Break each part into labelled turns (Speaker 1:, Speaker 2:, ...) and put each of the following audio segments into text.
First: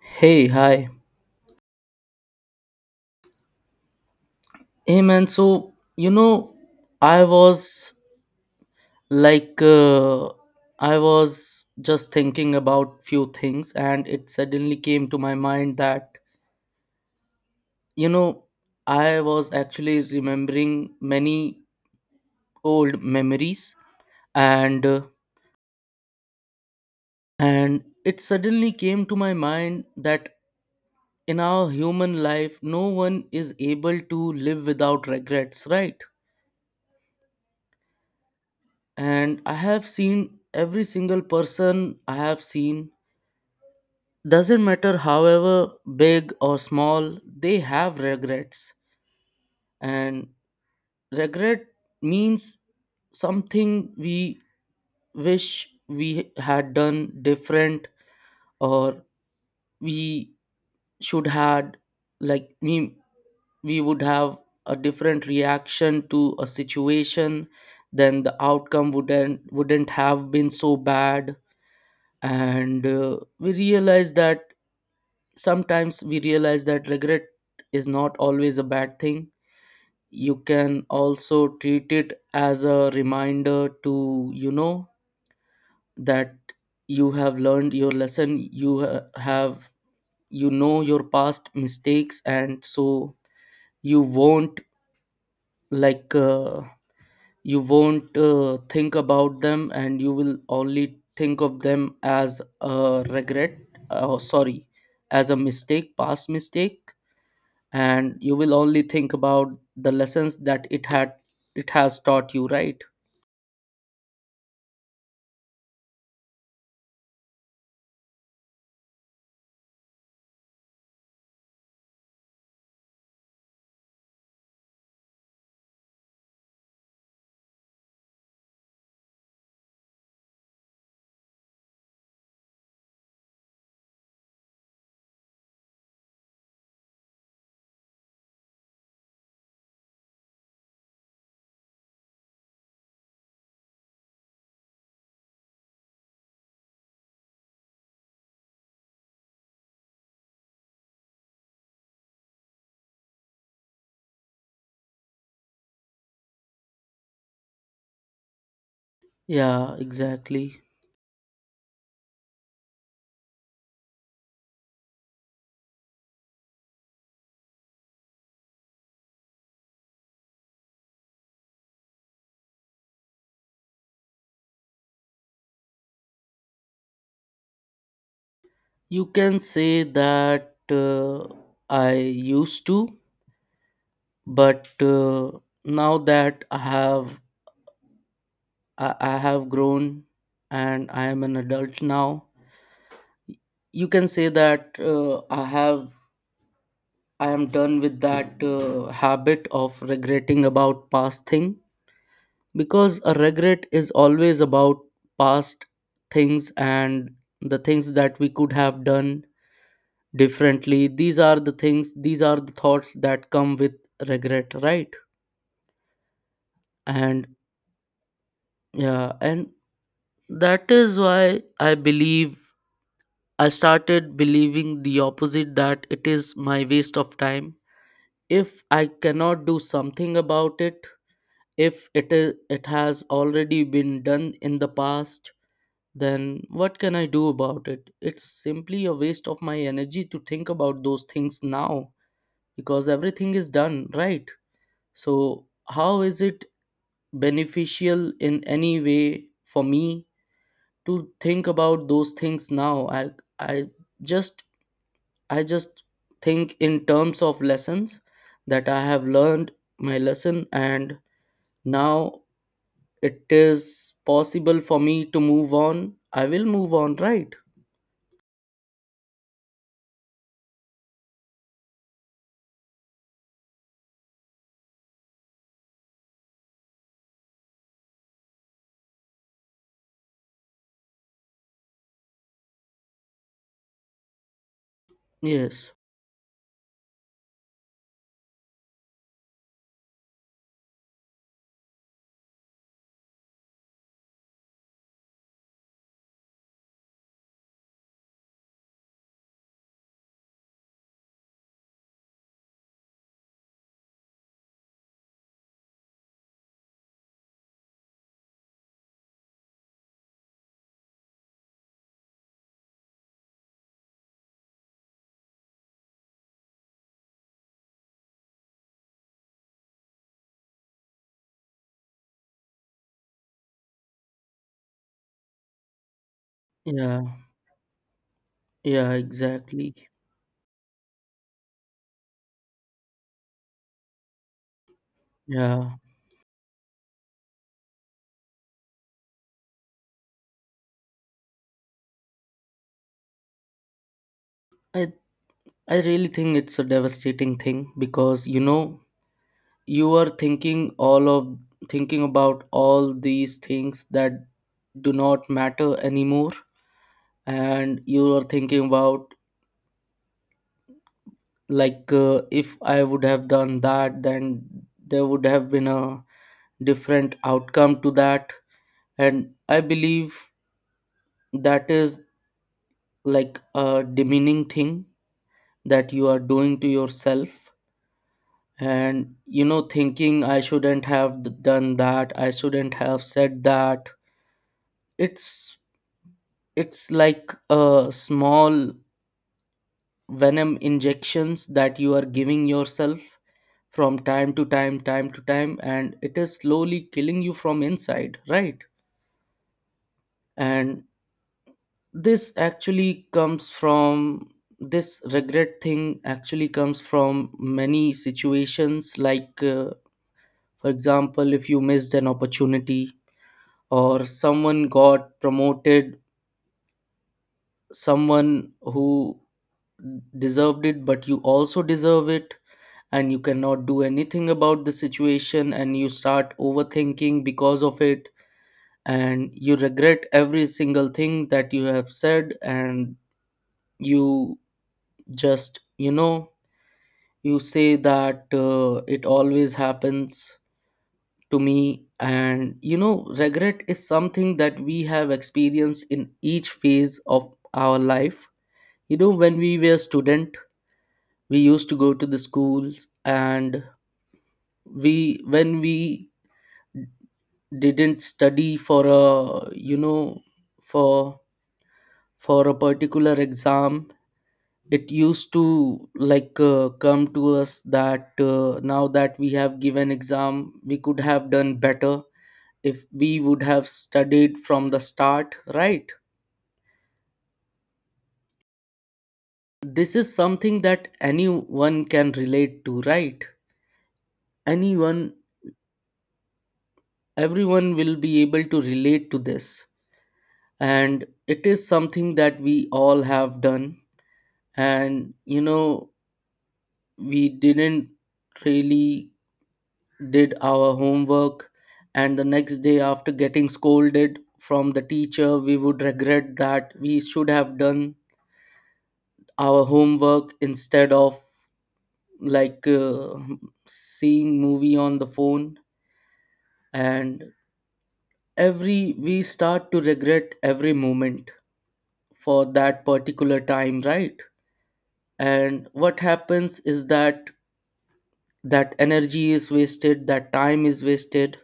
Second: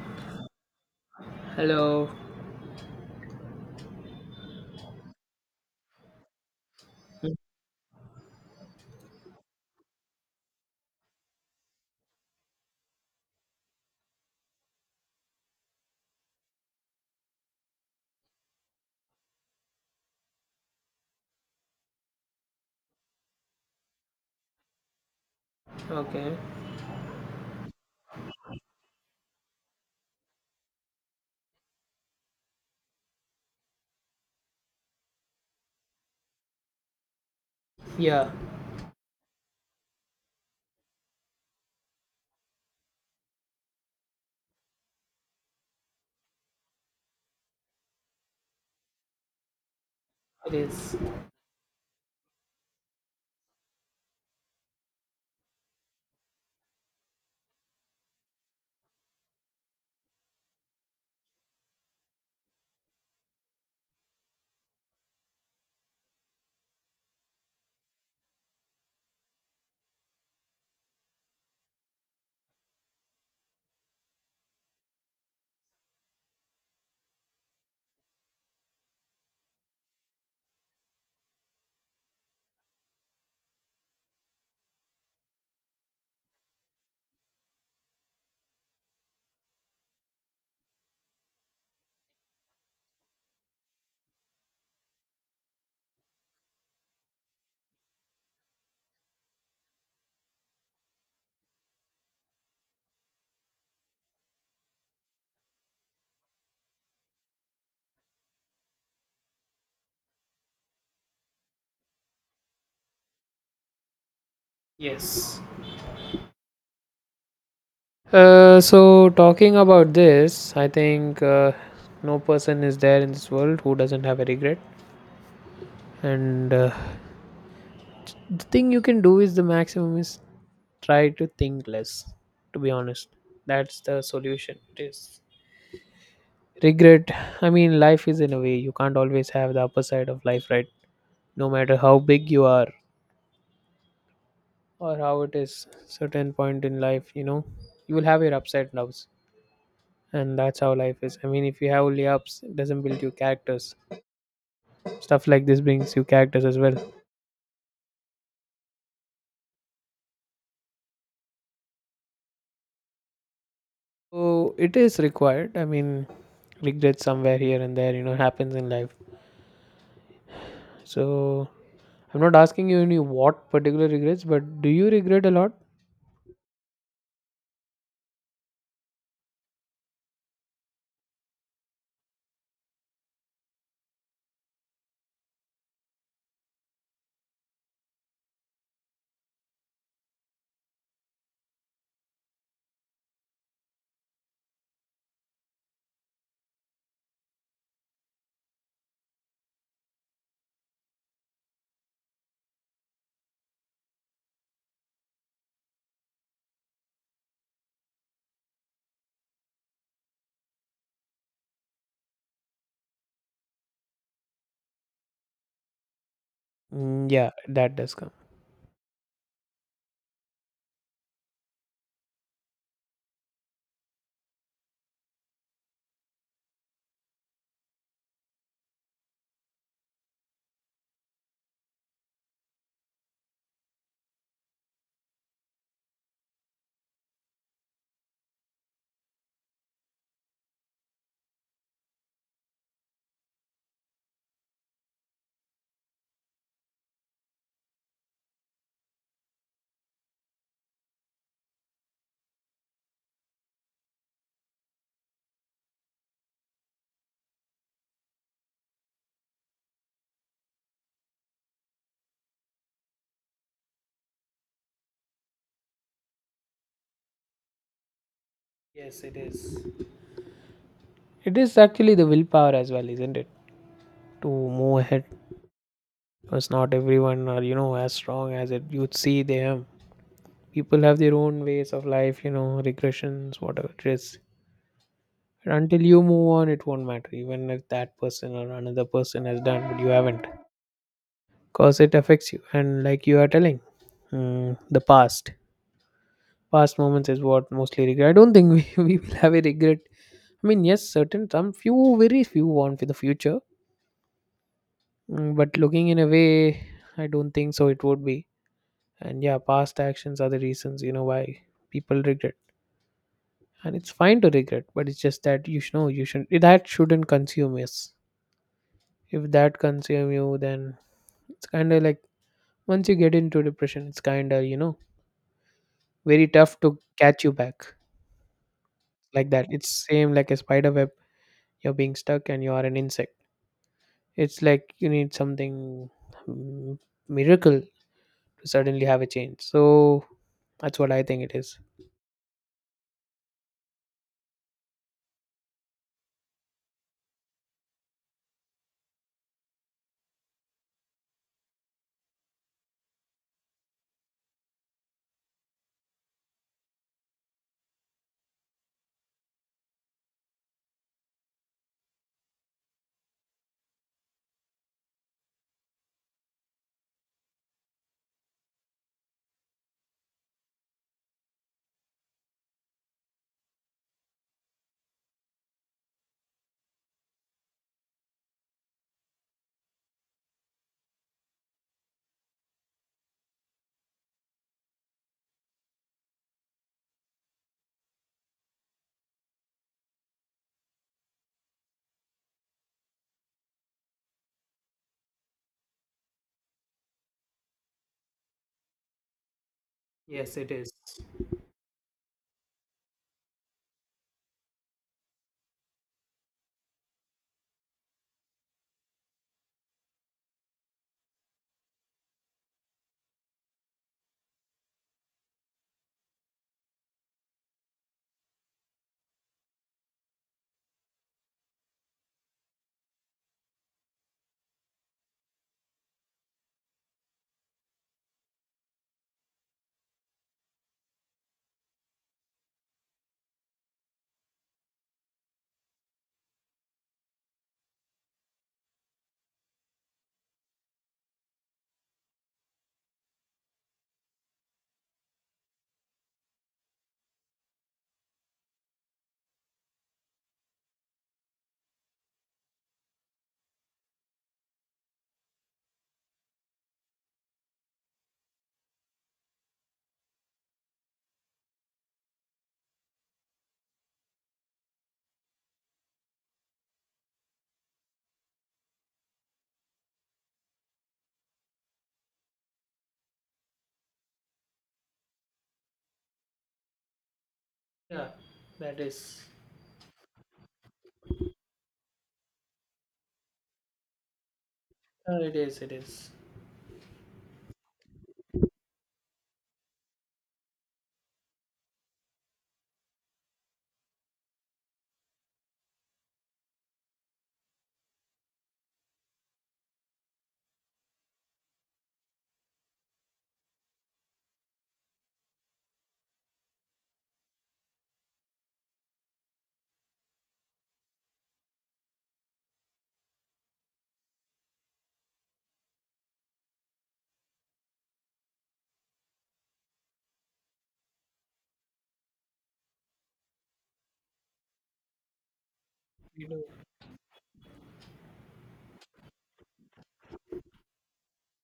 Speaker 1: Hey, hi.
Speaker 2: Hello.
Speaker 1: Hey, man. I was like, uh, I was just thinking about few things, and it suddenly came to my mind that, you know, I was actually remembering many old memories, and uh,
Speaker 2: Okay.
Speaker 1: and it suddenly came to my mind that in our human life, no one is able to live without regrets, right?
Speaker 2: Yeah,
Speaker 1: And I have seen every single person I have seen doesn't matter however big or small, they have regrets. And
Speaker 2: it is.
Speaker 1: regret means something we wish we had done different, or we should had, like we would have a different reaction to a situation, then the outcome wouldn't have been so bad. And uh, we realize that sometimes we realize that regret is not always a bad thing. You can also treat it as a reminder, to you know that you have learned your lesson, you have, you know, your past mistakes, and so you won't, like uh, you won't, think about them, and you will only think of them as a regret. Sorry, as a mistake, past mistake, and you will only think about the lessons that it had, it has taught you, right?
Speaker 2: Yes. So talking about this, I think no person is there in this world who doesn't have a regret. And the thing you can do is the maximum is try to think less. To be honest, that's the solution. It is regret. I mean, life is in a way you can't always have the upper side of life, right? No matter how big you are or how it is, certain point in life, you know, you will have your upside and downs. And that's how life is. I mean, if you have only ups, it doesn't build you characters. Stuff like this brings you characters as well.
Speaker 1: Yeah, exactly.
Speaker 2: So it is required. I mean, regret somewhere here and there, you know, happens in life. So I'm not asking you any what particular regrets, but do you regret a lot?
Speaker 1: you can say that I used to, but now that I have, I have grown and I am an adult now. You can say that I have, I am done with that habit of regretting about past thing, because a regret is always about past things, and the things that we could have done differently, these are the things, these are the thoughts that come with regret, right?
Speaker 2: Mm,
Speaker 1: And
Speaker 2: yeah, that does come.
Speaker 1: yeah, and that is why I believe I started believing the opposite, that it is my waste of time. If I cannot do something about it, if it is, it has already been done in the past, then what can I do about it? It's simply a waste of my energy to think about those things now, because everything is done, right? So how is it beneficial in any way for me to think about those things now? I just I just think in terms of lessons that I have learned my lesson, and now it is possible for me to move on. I will move on, right?
Speaker 2: Yes, it is. It is actually the willpower as well, isn't it? To move ahead, because not everyone are, you know, as strong as it you'd see they them. People have their own ways of life, you know, regressions, whatever it is. And
Speaker 1: Yes.
Speaker 2: until you move on, it won't matter, even if that person or another person has done, but you haven't, because it affects you. And like you are telling, mm, the past, past moments is what mostly regret. I don't think we, we will have a regret. I mean, yes, certain some few, very few want for the future. But looking in a way, I don't think so. It would be, and yeah, past actions are the reasons you know why people regret, and it's fine to regret, but it's just that you should know you should that shouldn't consume us. If that consume you, then it's kind of like once you get into depression, it's kind of, you know, very tough to
Speaker 1: Yeah.
Speaker 2: catch you back
Speaker 1: Yeah,
Speaker 2: like that.
Speaker 1: exactly.
Speaker 2: It's same like a spider web. You're being stuck and you are an insect. It's like you need
Speaker 1: Yeah.
Speaker 2: something mm, miracle to suddenly have a change. So that's what I think it is.
Speaker 1: I I really think it's a devastating thing, because you know, you are thinking all of, thinking about all these things that do not matter anymore, and you are thinking about, if I would have done that, then there would have been a different outcome to that. And I believe that is like a demeaning thing that you are doing to yourself, and you know, thinking I shouldn't have done that, I shouldn't have said that. it's it's like a small venom injections that you are giving yourself from time to time, and it is slowly killing you from inside, right?
Speaker 2: Yes, it is.
Speaker 1: And this actually comes from, this regret thing actually comes from many situations, for example, if you missed an opportunity, or someone got promoted, someone who deserved it, but you also deserve it, and you cannot do anything about the situation, and you start overthinking because of it, and you regret every single thing that you have said. And you just, you know, you say that it always happens to me. And you know, regret is something that we have experienced in each phase of our life. You know, when we were student, we used to go to the schools, and we, when we didn't study for a, you know, for for a particular exam, it used to come to us that now that we have given exam, we could have done better if we would have studied from the start, right?
Speaker 2: Yeah, that is.
Speaker 1: This is something that anyone can relate to, right? Anyone,
Speaker 2: It is. It is.
Speaker 1: everyone will be able to relate to this. And it is something that we all have done. And you know, we didn't really did our homework, and the next day, after getting scolded from the teacher, we would regret that we should have done our homework instead of like uh, seeing movie on the phone. And every, we start to regret every moment for that particular time, right? And what
Speaker 2: You know.
Speaker 1: happens is that that energy is wasted, that time is wasted.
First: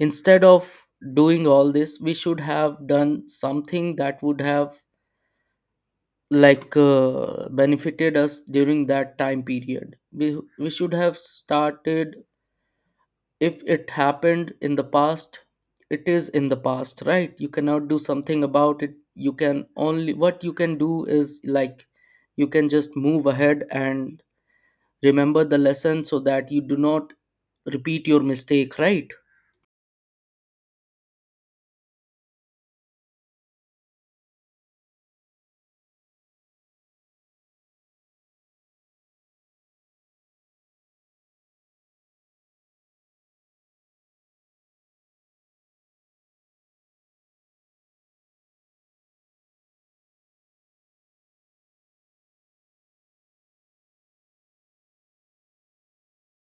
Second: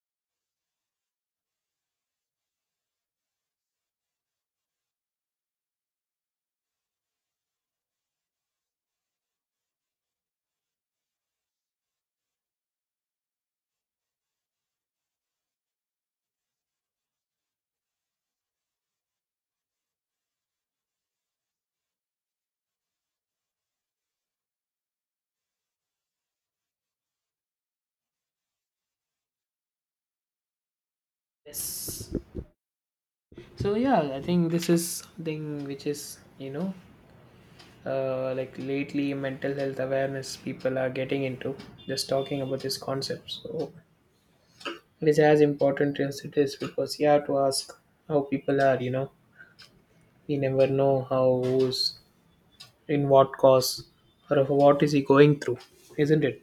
Speaker 1: Instead of doing all this, we should have done something that would have benefited us during that time period. We should have started. If it happened in the past, it is in the past, right? You cannot do something about it. You can only, what you can do is like, you can just move ahead and remember the lesson so that you do not repeat your mistake, right?
Speaker 2: Yes. So yeah, I think this is something which is like lately mental health awareness people are getting into, just talking about this concept. So it is as important as it is because you have to ask how people are, you know. You never know how, who's in what cause or what is he going through, isn't it?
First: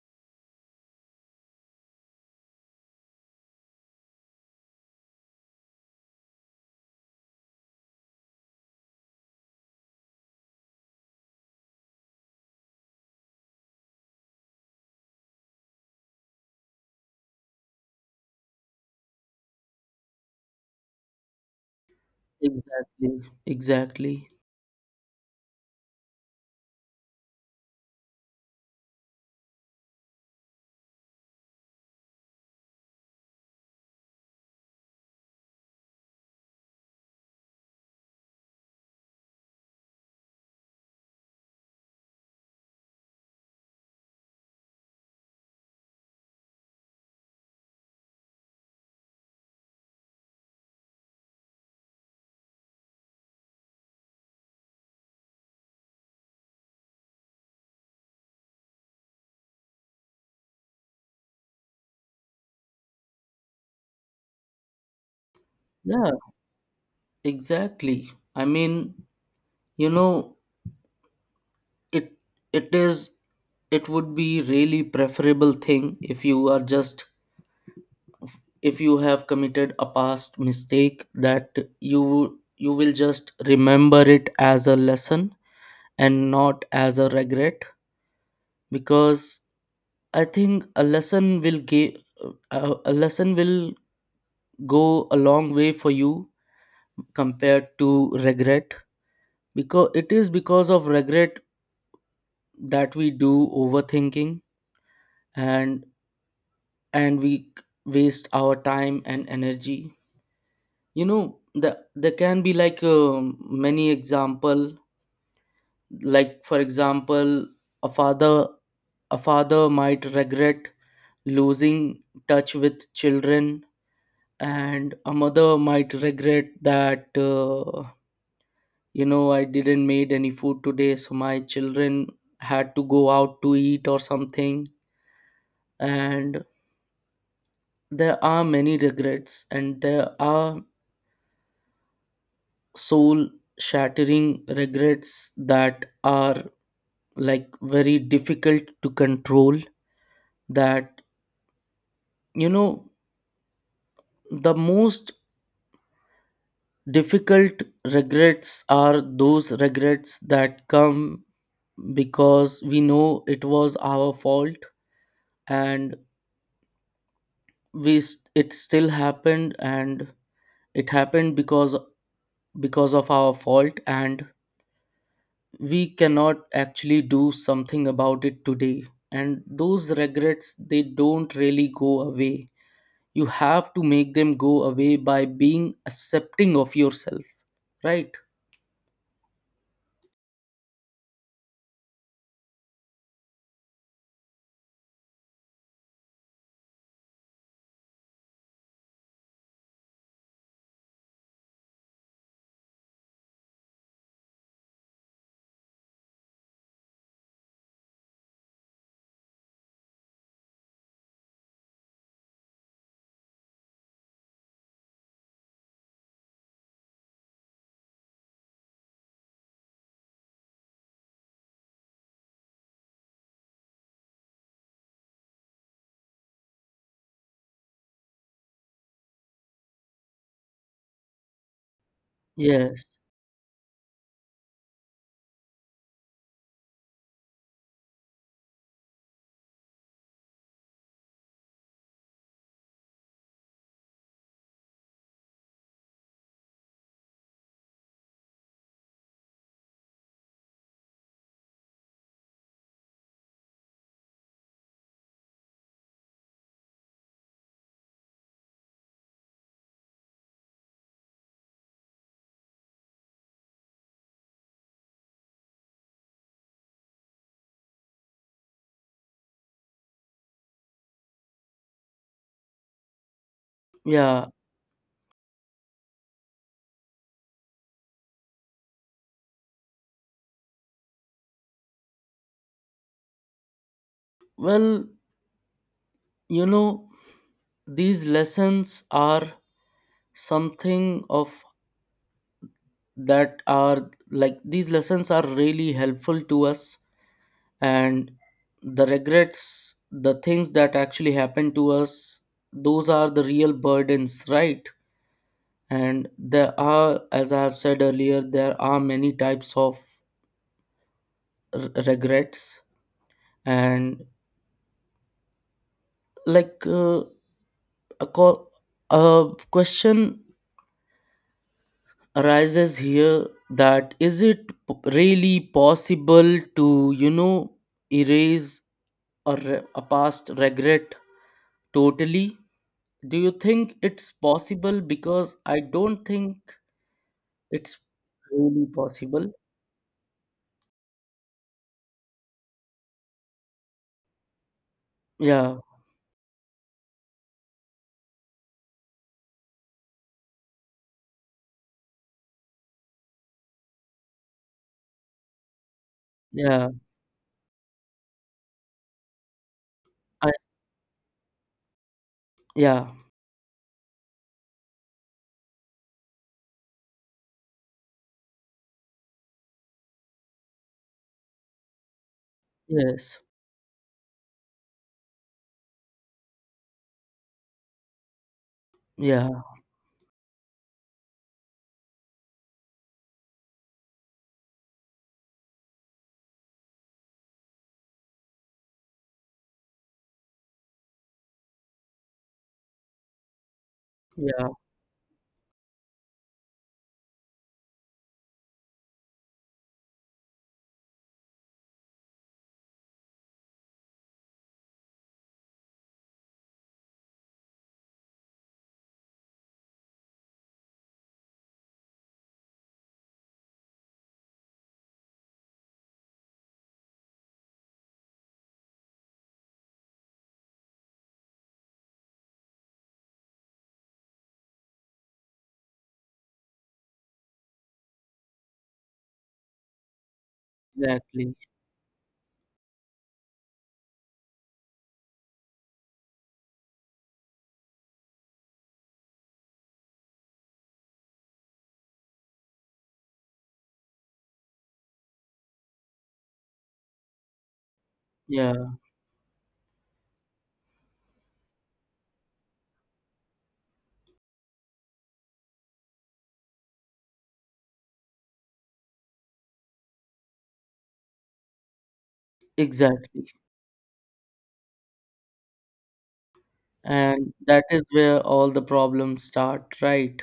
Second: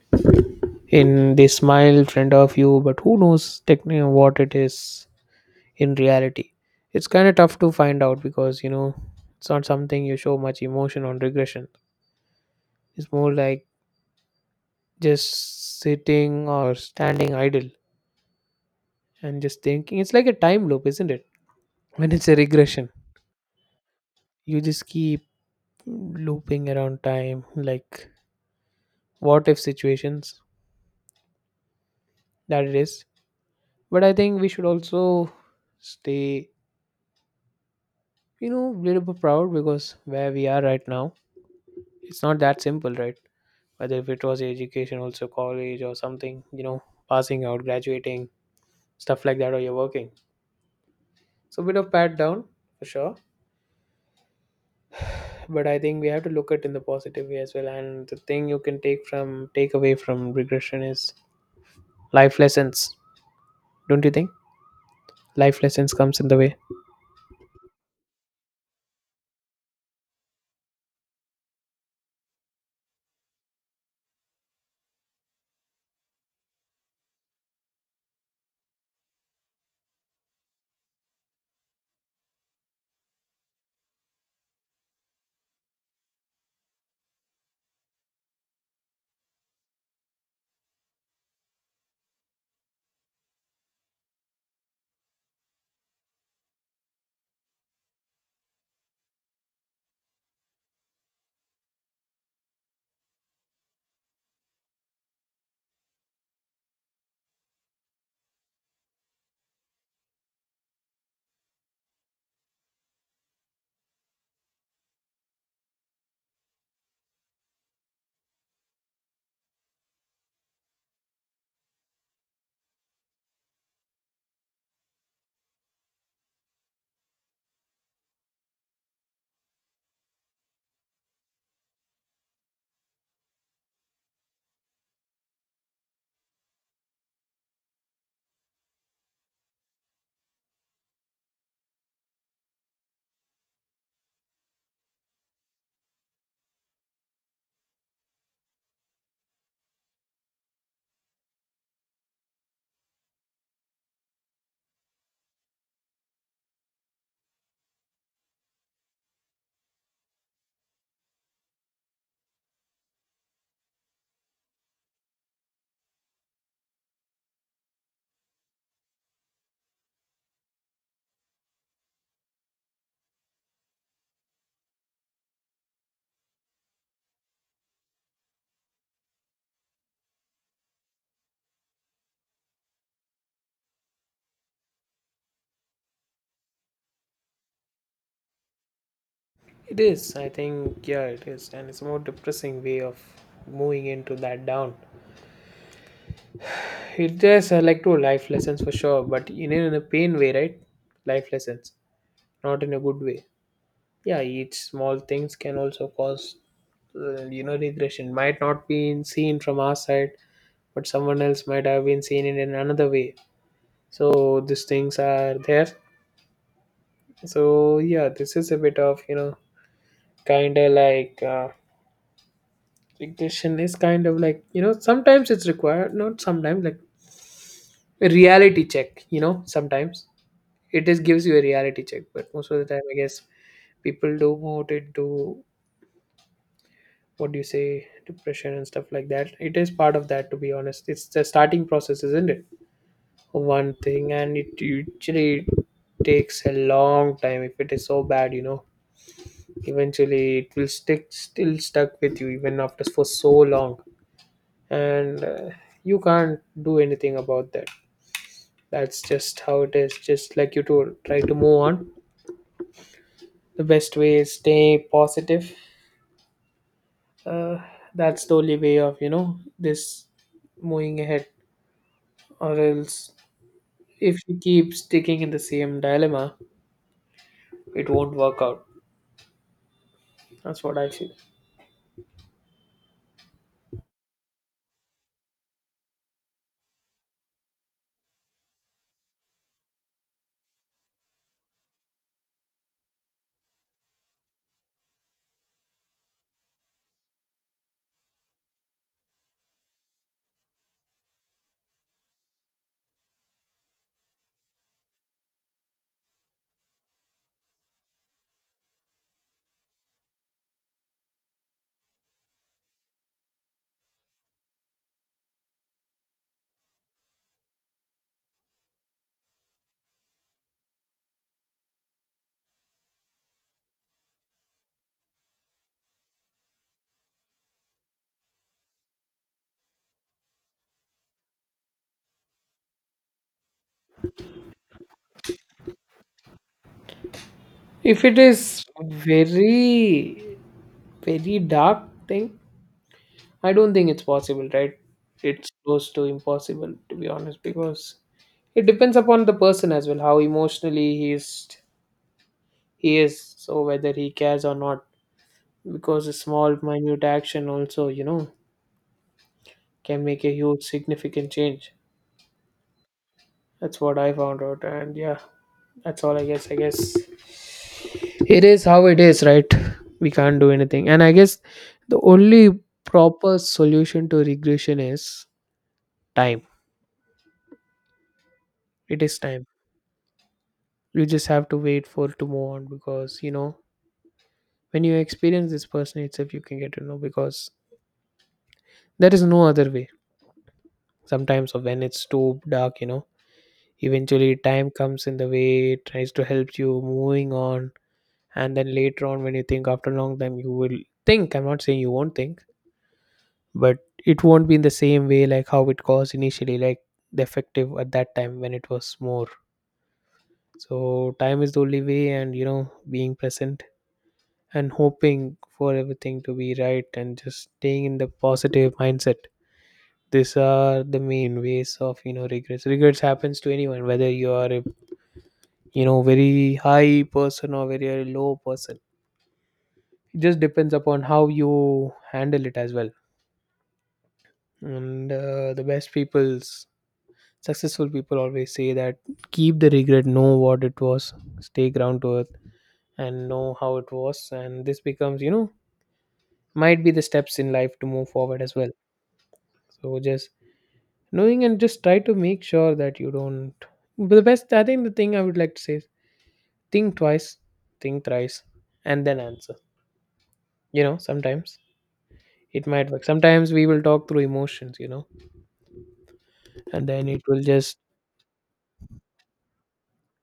Speaker 2: In they smile in front of you, but who knows technically what it is in reality. It's kind of tough to find out because, you know, it's not something you show much emotion on regression. It's more like just sitting or standing idle and just thinking. It's like a time loop, isn't it? When it's a regression,
Speaker 1: Exactly. Exactly.
Speaker 2: you just keep looping around time, like what if situations, that it is. But I think we should also stay, you know, a little bit proud because where we are right now, it's not that simple, right? Whether if it was education, also college or something, you know, passing out, graduating, stuff like that, or you're working. So, a bit of pat down for sure. But I think we have to look at in the positive way as well. And the thing you can take away from regression is life lessons. Don't you think life lessons
Speaker 1: Yeah.
Speaker 2: comes in the way?
Speaker 1: Exactly. I mean, you know, it it is, it would be really preferable thing if you are just, if you have committed a past mistake, that you will just remember it as a lesson and not as a regret. Because I think a lesson will give, a lesson will go a long way for you compared to regret, because it is because of regret that we do overthinking. and and we waste our time and energy. You know, there can be like many example, like for example, a father a father might regret losing touch with children, and a mother might regret that, you know, I didn't made any food today, so my children had to go out to eat or something. And there are many regrets, and there are soul shattering regrets that are like very difficult to control. That, you know, the most difficult regrets are those regrets that come because we know it was our fault, and we it still happened, and it happened because of our fault, and we cannot actually do something about it today. And those regrets, they don't really go away. You have to make them go away by being accepting of yourself, right?
Speaker 2: It is. I think, yeah, it is. And it's a more depressing way of moving into that down. It is, like two life lessons for sure, but in a pain way, right? Life lessons, not in a good way. Yeah, each small things can also cause regression might not be seen from our side, but someone else might have been seen it in another way. So these things are there. So yeah, this is a bit of, you know, kind of like ignition is kind of like, you know, sometimes it's required. Not sometimes, like a reality check, you know, sometimes it is gives you a reality check. But most of the
Speaker 1: Yes.
Speaker 2: time, I guess people do more into what do you say, depression and stuff like that. It is part of that, to be honest. It's the starting process, isn't it? One thing. And it usually takes a long time if it is so bad, you know. Eventually it will stick still stuck with you even after for so long. And you can't do anything about that. That's just how it is, just like you to try to move on. The best way is stay positive, uh, that's the only way of, you know, this moving ahead. Or else, if
Speaker 1: Yeah.
Speaker 2: you keep sticking in the same dilemma, it won't work out. That's what I feel.
Speaker 1: Well, you know, these lessons are something of, that are like, these lessons are really helpful to us. And the regrets, the things that actually happen to us, those are the real burdens, right? And there are, as I have said earlier, there are many types of regrets. And, like uh, a, a question arises here, that is it really possible to, you know, erase a, a past regret totally? Do you think it's possible? Because I don't think it's
Speaker 2: If it is
Speaker 1: really possible.
Speaker 2: very, very dark thing, I don't think it's possible, right? It's
Speaker 1: Yeah.
Speaker 2: close to impossible, to be honest, because it depends upon the person as well, how emotionally he is, so whether he cares or not, because a small,
Speaker 1: Yeah.
Speaker 2: minute action also, you know, can make
Speaker 1: I,
Speaker 2: a huge, significant change.
Speaker 1: yeah.
Speaker 2: That's what I found out. And yeah, that's all, I guess. I guess it is how it is, right? We can't do anything. And I guess the only
Speaker 1: Yes.
Speaker 2: proper solution to regression is time. It is
Speaker 1: Yeah.
Speaker 2: time. You just have to wait for it to move on because, you know, when you experience this person itself, you can get to know because there is no other way. Sometimes when it's too dark, you know, eventually
Speaker 1: Yeah,
Speaker 2: time comes in the way, it tries to help you moving on. And then later on, when you think after a long time, you will think. I'm not saying you won't think, but it won't be in the same way like how it was initially, like the effective at that time when it was more. So time is the only way. And you know, being present and hoping for everything to be right and just staying in the positive mindset, these are the main ways of, you know, regrets happens to anyone whether you are a, you know, very high person or very low person. It just depends upon how
Speaker 1: exactly.
Speaker 2: you handle it as well. And the best people's Successful people always say that keep the regret, know what it was, stay ground to earth, and know how it was. And this becomes, you know, might be the steps in life to move forward as well.
Speaker 1: Yeah,
Speaker 2: So just knowing and just try to make sure that you don't. But the best, I think, the thing I would like to say is think twice, think thrice, and then answer. You know, sometimes it might work.
Speaker 1: exactly.
Speaker 2: Sometimes we will talk through emotions, you know, and then it
Speaker 1: And
Speaker 2: will
Speaker 1: that
Speaker 2: just,
Speaker 1: is where all the problems start, right?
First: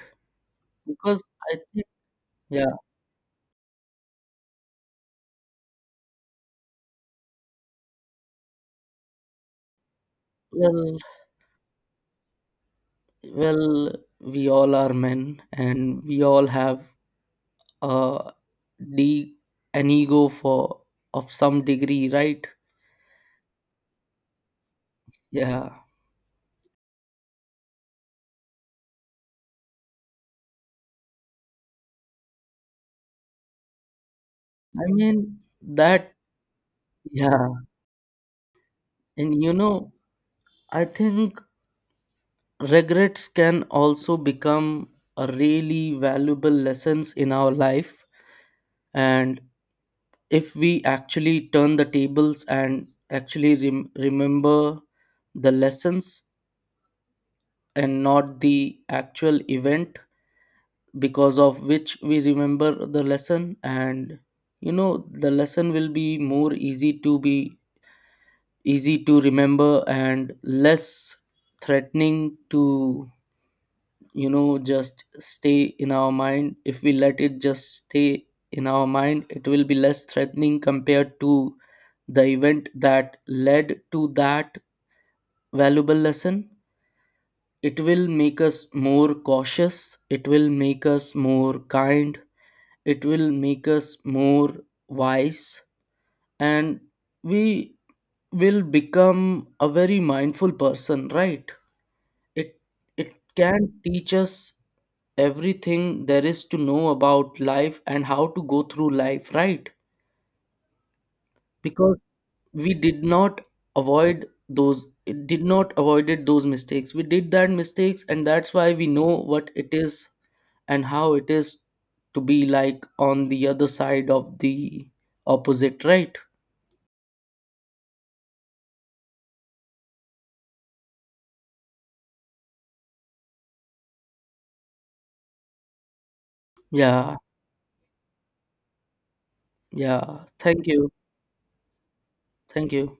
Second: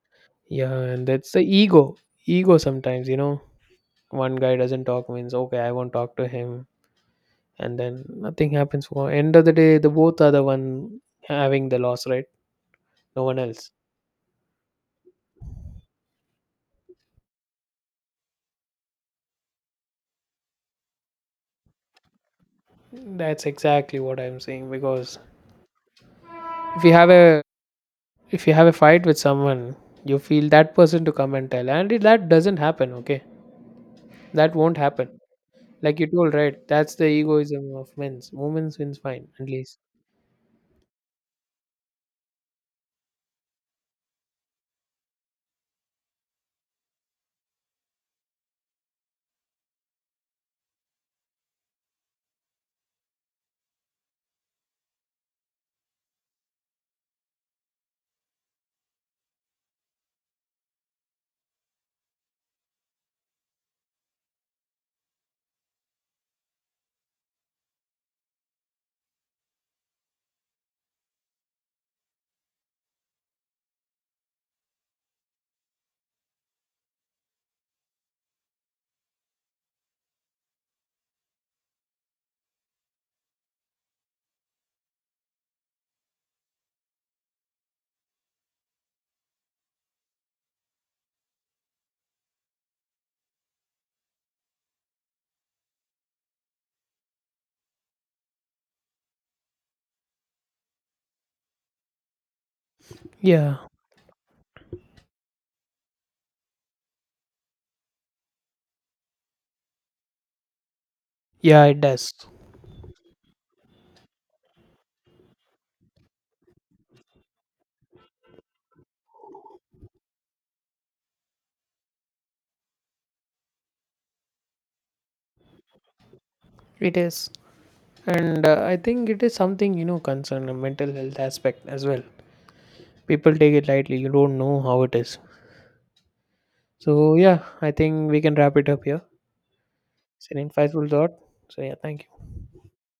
Speaker 2: yeah, and
Speaker 1: Because
Speaker 2: that's the
Speaker 1: I think,
Speaker 2: ego. Ego
Speaker 1: yeah,
Speaker 2: sometimes, you know, one guy doesn't talk means okay, I won't talk to him. And then nothing happens. For end of the day, the both are the
Speaker 1: well.
Speaker 2: one having the loss, right? No one else.
Speaker 1: Well, we all are men and we all have a de- an ego for, of some degree, right?
Speaker 2: That's exactly what I'm saying, because
Speaker 1: Yeah.
Speaker 2: if you have a if you have a fight with someone, you feel that person to come and tell. And it, that doesn't happen, okay? That won't
Speaker 1: I
Speaker 2: happen.
Speaker 1: mean
Speaker 2: Like you
Speaker 1: that,
Speaker 2: told, right, that's the
Speaker 1: yeah.
Speaker 2: egoism of men's women's wins, fine,
Speaker 1: And
Speaker 2: at
Speaker 1: you
Speaker 2: least.
Speaker 1: know, I think regrets can also become a really valuable lessons in our life. And if we actually turn the tables and actually remember the lessons and not the actual event because of which we remember the lesson. And you know, the lesson will be more easy to be, easy to remember and less threatening to, you know, just stay in our mind. If we let it just stay in our mind, it will be less threatening compared to the event that led to that valuable lesson. It will make us more cautious, it will make us more kind, it will make us more wise, and we will become a very mindful person, right? it it
Speaker 2: Yeah,
Speaker 1: can teach us everything there is to know about life and how to go through life, right?
Speaker 2: yeah, it
Speaker 1: Because
Speaker 2: does.
Speaker 1: we did not avoid those, did not avoided those mistakes, we did that mistakes, and that's why we know what it is and how it is to be like on the other side of the opposite, right?
Speaker 2: It is. And I think it is something, you know, concern a mental health aspect as well. People take it lightly. You don't know how it is.
Speaker 1: Yeah.
Speaker 2: So yeah, I think we can wrap it up here.
Speaker 1: Yeah,
Speaker 2: It's an
Speaker 1: thank you.
Speaker 2: insightful thought. So yeah, thank you.
Speaker 1: Thank you.